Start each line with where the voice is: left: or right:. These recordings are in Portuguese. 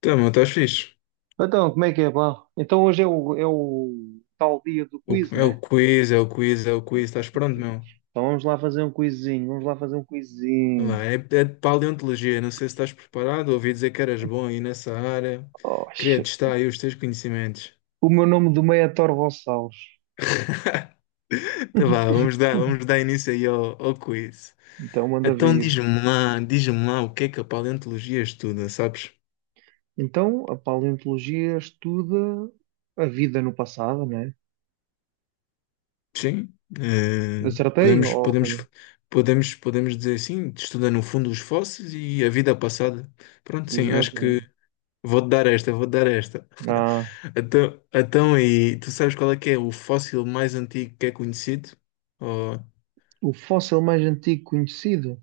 left: Tá, meu, estás fixe.
right: Então, como é que é, pá? Então hoje é o tal dia do
left: O-
right: quiz,
left: é o
right: né?
left: quiz, é o quiz, é o quiz. Estás pronto, meu?
right: Então vamos lá fazer um quizinho, vamos lá fazer um
left: Vamos
right: quizinho.
left: lá. É de paleontologia. Não sei se estás preparado. Ouvi dizer que eras bom aí nessa área. Queria
right: Oxe,
left: testar aí os teus conhecimentos.
right: o meu nome do meio é Thor.
left: Tá vá, vamos dar, vamos dar início aí ao quiz.
right: Então manda
left: Então
right: vir.
left: diz-me lá o que é que a paleontologia estuda, sabes?
right: Então, a paleontologia estuda a vida no passado, né?
left: Sim, eh,
right: Acertei?
left: podemos,
right: Oh,
left: podemos,
right: olha,
left: podemos dizer sim, estuda no fundo os fósseis e a vida passada. Pronto, sim, acho
right: exato.
left: que vou-te dar esta, vou-te dar esta.
right: Ah,
left: Então, e tu sabes qual é que é o fóssil mais antigo que é conhecido? Oh,
right: o fóssil mais antigo conhecido?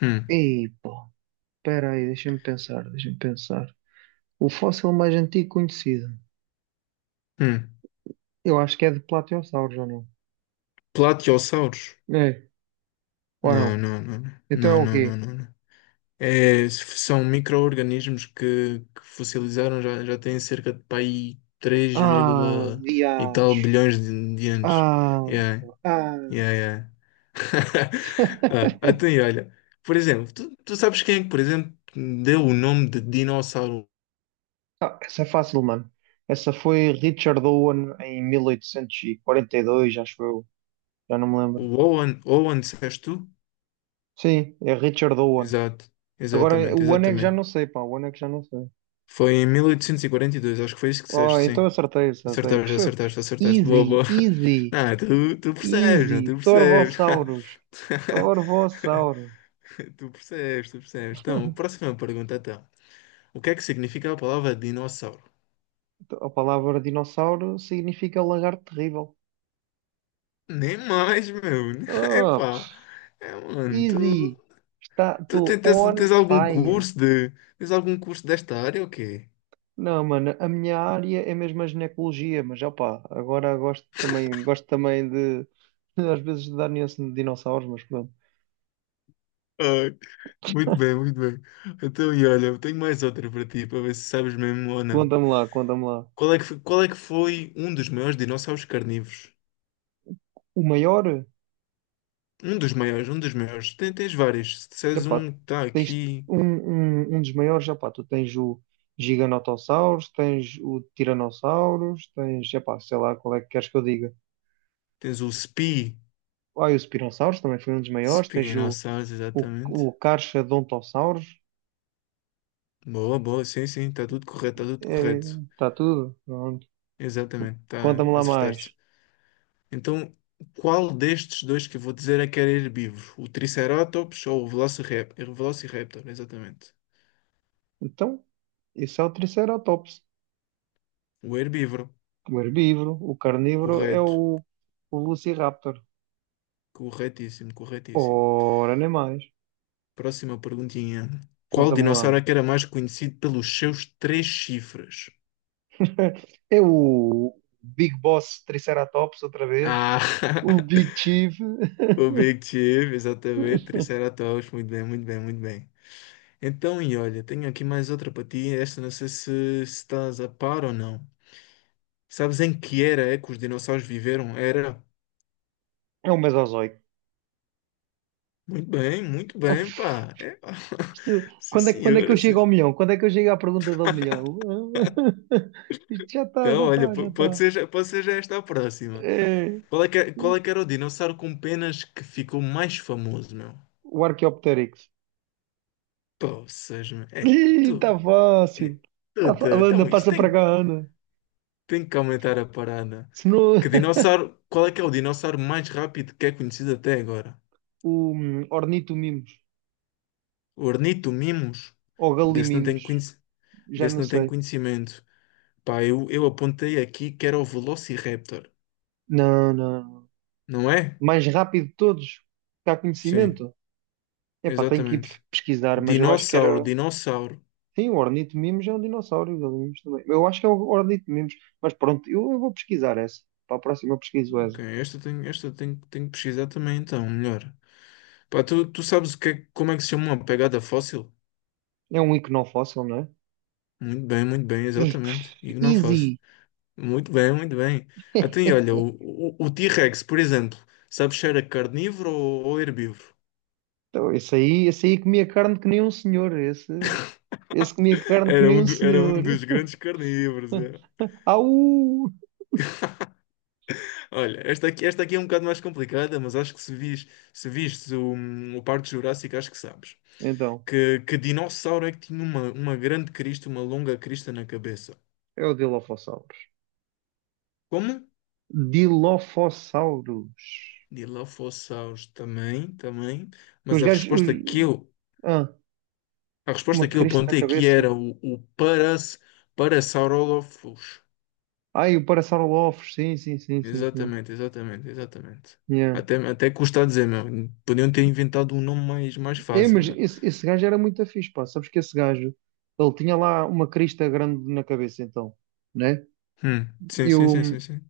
left: hum,
right: Ei, pô, espera aí, deixa-me pensar. O fóssil mais antigo conhecido?
left: hum.
right: Eu acho que é de Plateossauros, ou não?
left: Platiossauros?
right: É. Ou
left: Não,
right: não?
left: não, não,
right: Então é
left: não,
right: o
left: não, não,
right: quê?
left: não, não. É, são micro-organismos que fossilizaram já, já têm cerca de pá, aí três
right: Ah,
left: vírgula e tal
right: diacho.
left: bilhões de anos.
right: Ah,
left: Yeah,
right: ah.
left: yeah, yeah. Ah, então, e olha, por exemplo, tu sabes quem é que, por exemplo, deu o nome de dinossauro.
right: Ah, essa é fácil, mano. Essa foi Richard Owen em 1842, acho eu. Já não me
left: O
right: lembro.
left: Owen, Owen, disseste tu?
right: Sim, é Richard Owen.
left: Exato,
right: Agora,
left: exatamente,
right: o ano é que já
left: exatamente.
right: não sei, pá. O ano é que já não sei.
left: Foi em mil oitocentos e quarenta e dois, acho que foi isso que disseste,
right: Oh, então
left: sim.
right: acertei.
left: Acertaste,
right: Pff,
left: acertaste, acertaste. Boa,
right: Easy,
left: boa.
right: easy,
left: Não, tu percebes, não,
right: easy.
left: tu percebes.
right: Torvossauros. Torvossauros.
left: Tu percebes, tu percebes. Então, próxima pergunta, então. O que é que significa a palavra dinossauro?
right: A palavra dinossauro significa lagarto terrível.
left: Nem mais, meu.
right: Ah,
left: Epá. É, mano,
right: easy,
left: tu,
right: está,
left: tu
right: estou
left: te- tens,
right: on
left: tens algum
right: fire.
left: curso de... Tens algum curso desta área ou quê?
right: Não, mano, a minha área é mesmo a ginecologia, mas opá, agora gosto também de, às vezes, de dar nuance de dinossauros, mas pronto.
left: Muito bem, muito bem. Então, e olha, eu tenho mais outra para ti, para ver se sabes mesmo ou não.
right: Conta-me lá.
left: Qual é que foi, qual é que foi um dos maiores dinossauros carnívoros?
right: O maior,
left: Um dos maiores, um dos maiores. Tens vários. Se disseres
right: epá,
left: um, tá
right: tens
left: aqui.
right: um dos maiores, epá, tu tens o Giganotossauros, tens o Tiranossauros, tens, epá, sei lá qual é que queres que eu diga.
left: Tens o Spi.
right: Ah, e o Spinossauros também foi um dos maiores, tens o,
left: Spinossauros,
right: o,
left: exatamente.
right: o
left: Boa, boa, sim, sim, está tudo correto, está tudo correto.
right: está tudo. Pronto.
left: Exatamente, tá,
right: Conta-me lá mais.
left: acertaste. Então, qual destes dois que eu vou dizer é que era herbívoro? O Triceratops ou o Velociraptor? Velociraptor, exatamente.
right: Então, isso é o Triceratops.
left: O herbívoro,
right: O herbívoro, o carnívoro é o,
left: correto.
right: o Velociraptor.
left: Corretíssimo, corretíssimo.
right: Ora, nem mais.
left: Próxima perguntinha. Qual
right: Conta-me
left: dinossauro
right: lá.
left: é que era mais conhecido pelos seus três chifres?
right: É o Big Boss Triceratops outra vez.
left: Ah,
right: O Big Chief.
left: o Big Chief, exatamente, Triceratops, muito bem, muito bem, muito bem. Então, e olha, tenho aqui mais outra para ti, esta não sei se estás a par ou não. Sabes em que era é que os dinossauros viveram? Era?
right: É o Mesozoico.
left: Muito bem, pá. É, pá.
right: Isto,
left: Sim,
right: quando é que
left: senhora,
right: eu chego ao
left: sim.
right: milhão? Quando é que eu chego à pergunta do milhão? Isto já está,
left: Então,
right: já
left: olha,
right: está, já
left: pode
right: está.
left: ser, pode ser já esta a próxima.
right: É,
left: Qual é que era o dinossauro com penas que ficou mais famoso, meu?
right: o Archaeopteryx.
left: Poças, meu. É, pá,
right: Ih,
left: tu.
right: tá
left: É,
right: fácil. Tá fa- Ana,
left: então, isto
right: passa para
left: tem,
right: cá, Ana.
left: tem que aumentar a parada.
right: Se não,
left: Que dinossauro. Qual é que é o dinossauro mais rápido que é conhecido até agora?
right: o Ornito Mimos.
left: Ornitomimos?
right: Ou
left: Desse não
right: Galimimos.
left: tenho, conhec-
right: Já
left: desse
right: não
left: não tenho
right: sei.
left: conhecimento. Pá, eu apontei aqui que era o Velociraptor,
right: Não, não.
left: não é?
right: Mais rápido de todos, que há
left: Sim,
right: conhecimento. Epá, tenho que ir
left: exatamente.
right: pesquisar, mas eu acho que era.
left: Dinossauro, dinossauro.
right: Sim, o Ornito Mimos é um dinossauro. O Galimimos também. Eu acho que é o Ornito Mimos. Mas pronto, eu vou pesquisar essa. Para a próxima eu pesquiso
left: Ok,
right: essa.
left: esta eu tenho, tenho que pesquisar também, então, melhor. Pá, tu sabes como é que se chama uma pegada fóssil?
right: É um fóssil, não é?
left: Muito bem, exatamente. E não faço.
right: Easy.
left: Muito bem, muito bem. Até aí, olha, o T-Rex, por exemplo, sabes se era carnívoro ou herbívoro?
right: Então, esse aí comia carne que nem um senhor. Esse. Esse comia carne que
left: Era
right: nem
left: um,
right: o
left: do- era um
right: senhor.
left: dos grandes carnívoros. É.
right: Au!
left: Olha, esta aqui é um bocado mais complicada, mas acho que se viste o Parque Jurássico, acho que sabes.
right: Então,
left: Que dinossauro é que tinha uma grande crista, uma longa crista na cabeça?
right: é o Dilophosaurus.
left: Como?
right: Dilophosaurus.
left: Dilophosaurus também, também.
right: Que
left: Mas
right: os
left: a
right: gajos.
left: resposta
right: Os-
left: que eu,
right: Ah,
left: a resposta
right: uma
left: que eu
right: crista na
left: apontei aqui
right: cabeça.
left: era o Parasaurolophus.
right: Ai, o Parasaurolophus. Sim, sim, sim, sim, sim.
left: Exatamente, exatamente, exatamente.
right: Yeah.
left: Até custa a dizer, meu. Podiam ter inventado um nome mais
right: É,
left: fácil,
right: mas
left: meu.
right: esse gajo era muito fixe, pá. Sabes que esse gajo, ele tinha lá uma crista grande na cabeça, então, né?
left: Sim, sim,
right: Eu,
left: sim, sim, sim.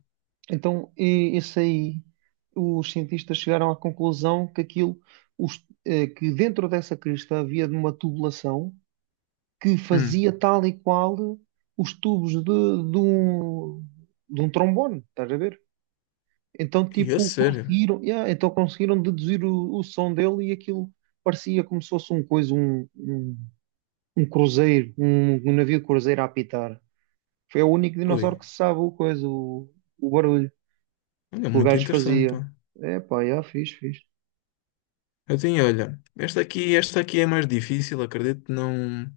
right: então, e- isso aí, os cientistas chegaram à conclusão que aquilo, os- que dentro dessa crista havia de uma tubulação que
left: Hum.
right: fazia tal e qual os tubos de um, de um trombone, estás a ver? Então,
left: E a
right: tipo,
left: sério?
right: conseguiram, yeah, então conseguiram deduzir o som dele e aquilo parecia como se fosse um coisa, um cruzeiro, um navio cruzeiro a apitar. Foi o único
left: Ui,
right: dinossauro que se sabe o coisa, o barulho
left: olha,
right: o
left: muito
right: gajo
left: interessante,
right: fazia.
left: pá.
right: É pá, já fiz.
left: Eu tenho, olha, esta aqui é mais difícil, acredito, não,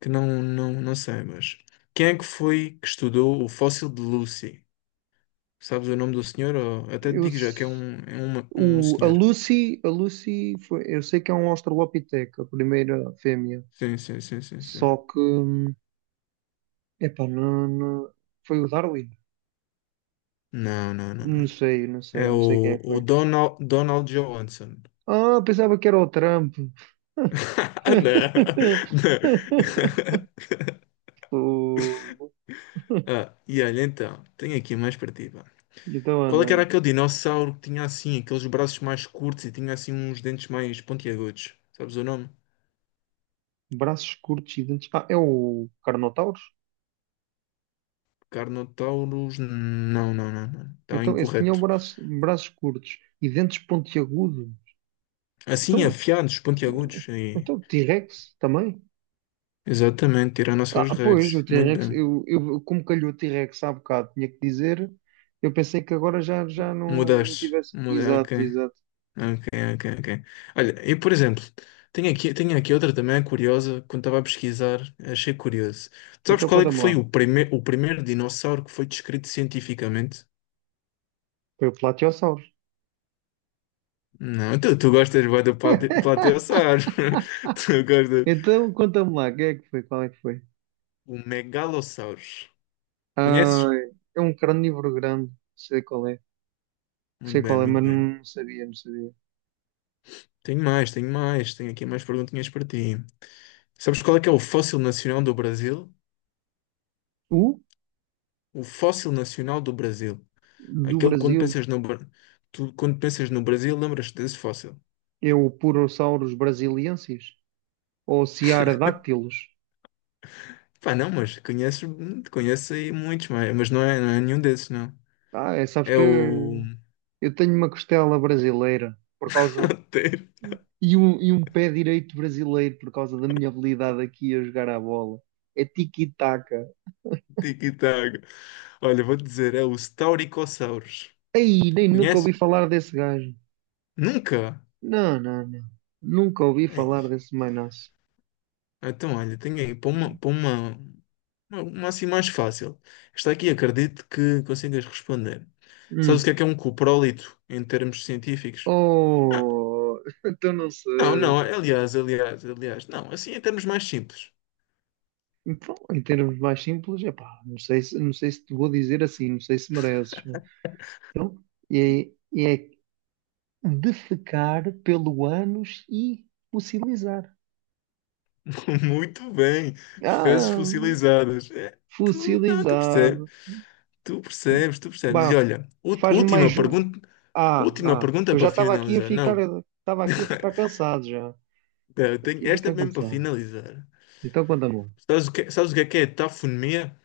left: que não, não, não sei, mas quem é que foi que estudou o fóssil de Lucy? Sabes o nome do senhor? Ou... Até te
right: Eu,
left: digo já que é
right: s-
left: um, um
right: o,
left: senhor.
right: A Lucy foi, eu sei que é um Australopithec, a primeira fêmea.
left: Sim, sim, sim, sim, sim.
right: Só que, é pá, não, não- foi o Darwin.
left: Não, não, não,
right: Não
left: não.
right: sei, não sei,
left: É
right: não sei quem é
left: o,
right: que
left: o
right: foi.
left: Donald, Donald Johnson.
right: Ah, pensava que era o Trump.
left: Não, não.
right: O...
left: Ah, e olha, então, tenho aqui mais para ti, pá.
right: Então
left: Qual é que
right: anda.
left: era aquele dinossauro que tinha assim, aqueles braços mais curtos e tinha assim uns dentes mais pontiagudos? Sabes o nome?
right: Braços curtos e dentes. Ah, é o Carnotaurus?
left: Carnotauros. Não, não, não, não. Está
right: Então, esse tinha o
left: incorreto.
right: braços curtos e dentes pontiagudos.
left: Assim,
right: Então,
left: afiados, pontiagudos. E...
right: então, T-Rex também?
left: Exatamente, Tiranossauros
right: Ah, pois,
left: Rex.
right: o
left: Muito
right: T-Rex,
left: bem.
right: eu, como calhou o T-Rex há bocado, tinha que dizer, eu pensei que agora já, já não
left: Mudaste.
right: tivesse.
left: Muda, ok.
right: Exato, exato.
left: Ok, ok, ok. Olha, eu, por exemplo, tenho aqui outra também curiosa. Quando estava a pesquisar, achei curioso. Tu sabes
right: Então,
left: qual é que
right: conta-me
left: foi
right: lá.
left: o primeiro dinossauro que foi descrito cientificamente?
right: Foi o Platiossauros.
left: Não, tu gostas bué do plateossauro. Tu gostas.
right: Então, conta-me lá, quem é que foi? Qual é que foi?
left: O Megalossauros.
right: Ah,
left: Conheces?
right: é um carnívoro grande, sei qual é.
left: Muito
right: Sei
left: bem,
right: qual é,
left: muito
right: mas
left: bem.
right: não sabia.
left: Tenho mais, tenho mais. Tenho aqui mais perguntinhas para ti. Sabes qual é que é o fóssil nacional do Brasil?
right: O
left: O fóssil nacional do Brasil.
right: do
left: Aquele que quando
right: Brasil
left: pensas no, Bra- tu, quando pensas no Brasil, lembras-te desse fóssil.
right: é o Purossauros brasiliensis? Ou Cearodactylus?
left: Pá, não, mas conheces aí muitos, mas não é nenhum desses, não.
right: Ah, é, sabes
left: É
right: que é.
left: o...
right: Eu tenho uma costela brasileira por causa e um pé direito brasileiro por causa da minha habilidade aqui a jogar à bola. É tiki-taka.
left: Tiki-taka. Olha, vou-te dizer, é o Staurikosaurus.
right: Ei, nem nunca ouvi
left: Conhece?
right: falar desse gajo.
left: Nunca?
right: Não, não, não. Nunca ouvi
left: Ei.
right: falar desse mainaço.
left: Ah, então, olha, tenho aí, para uma assim mais fácil. Esta aqui acredito que consigas responder. Sabes o
right: Hum.
left: que é um cuprólito em termos científicos? Ah,
right: Oh, então não
left: não, não,
right: sei.
left: aliás, aliás, aliás, não, assim em termos mais simples.
right: Então, em termos mais simples, epá, não sei se te vou dizer assim, não sei se mereces, né? Então, é, é defecar pelo ânus e fossilizar.
left: Muito bem, fezes
right: Ah,
left: fossilizadas. É, tu, não, tu percebes,
right: fossilizado.
left: tu percebes, tu percebes.
right: Bah,
left: E olha,
right: faz-me mais um. Ah,
left: última
right: ah.
left: pergunta
right: Eu
left: para
right: já estava aqui a
left: finalizar.
right: ficar,
left: Não,
right: estava aqui a ficar cansado já.
left: não, eu tenho
right: Aqui a
left: esta
right: ficar
left: mesmo para
right: cansado.
left: finalizar.
right: Então conta-me lá.
left: Sabes o que é que é tafonomia?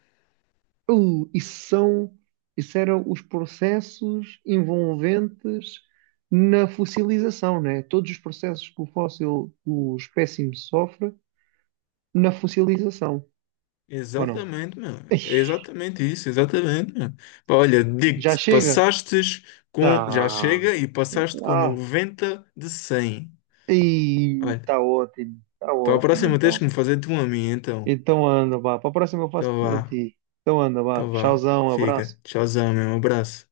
right: Isso são, isso eram os processos envolventes na fossilização, né? Todos os processos que o fóssil, o espécime sofre na fossilização, ou não?
left: Exatamente, meu.
right: Ai,
left: É exatamente isso, exatamente, meu. Pá, olha,
right: já
left: digo-te,
right: chega?
left: passastes com. Já
right: Tá.
left: chega e passaste com
right: Ah,
left: 90 de 100. Olha,
right: está
left: para a
right: ótimo
left: próxima tens que
right: então.
left: me fazer tu a mim, então.
right: Então anda, vá. Para a próxima eu faço
left: Então
right: a
left: vá,
right: ti. Então anda, vá.
left: então vá.
right: Tchauzão, abraço.
left: Fica. Tchauzão, meu. Um abraço.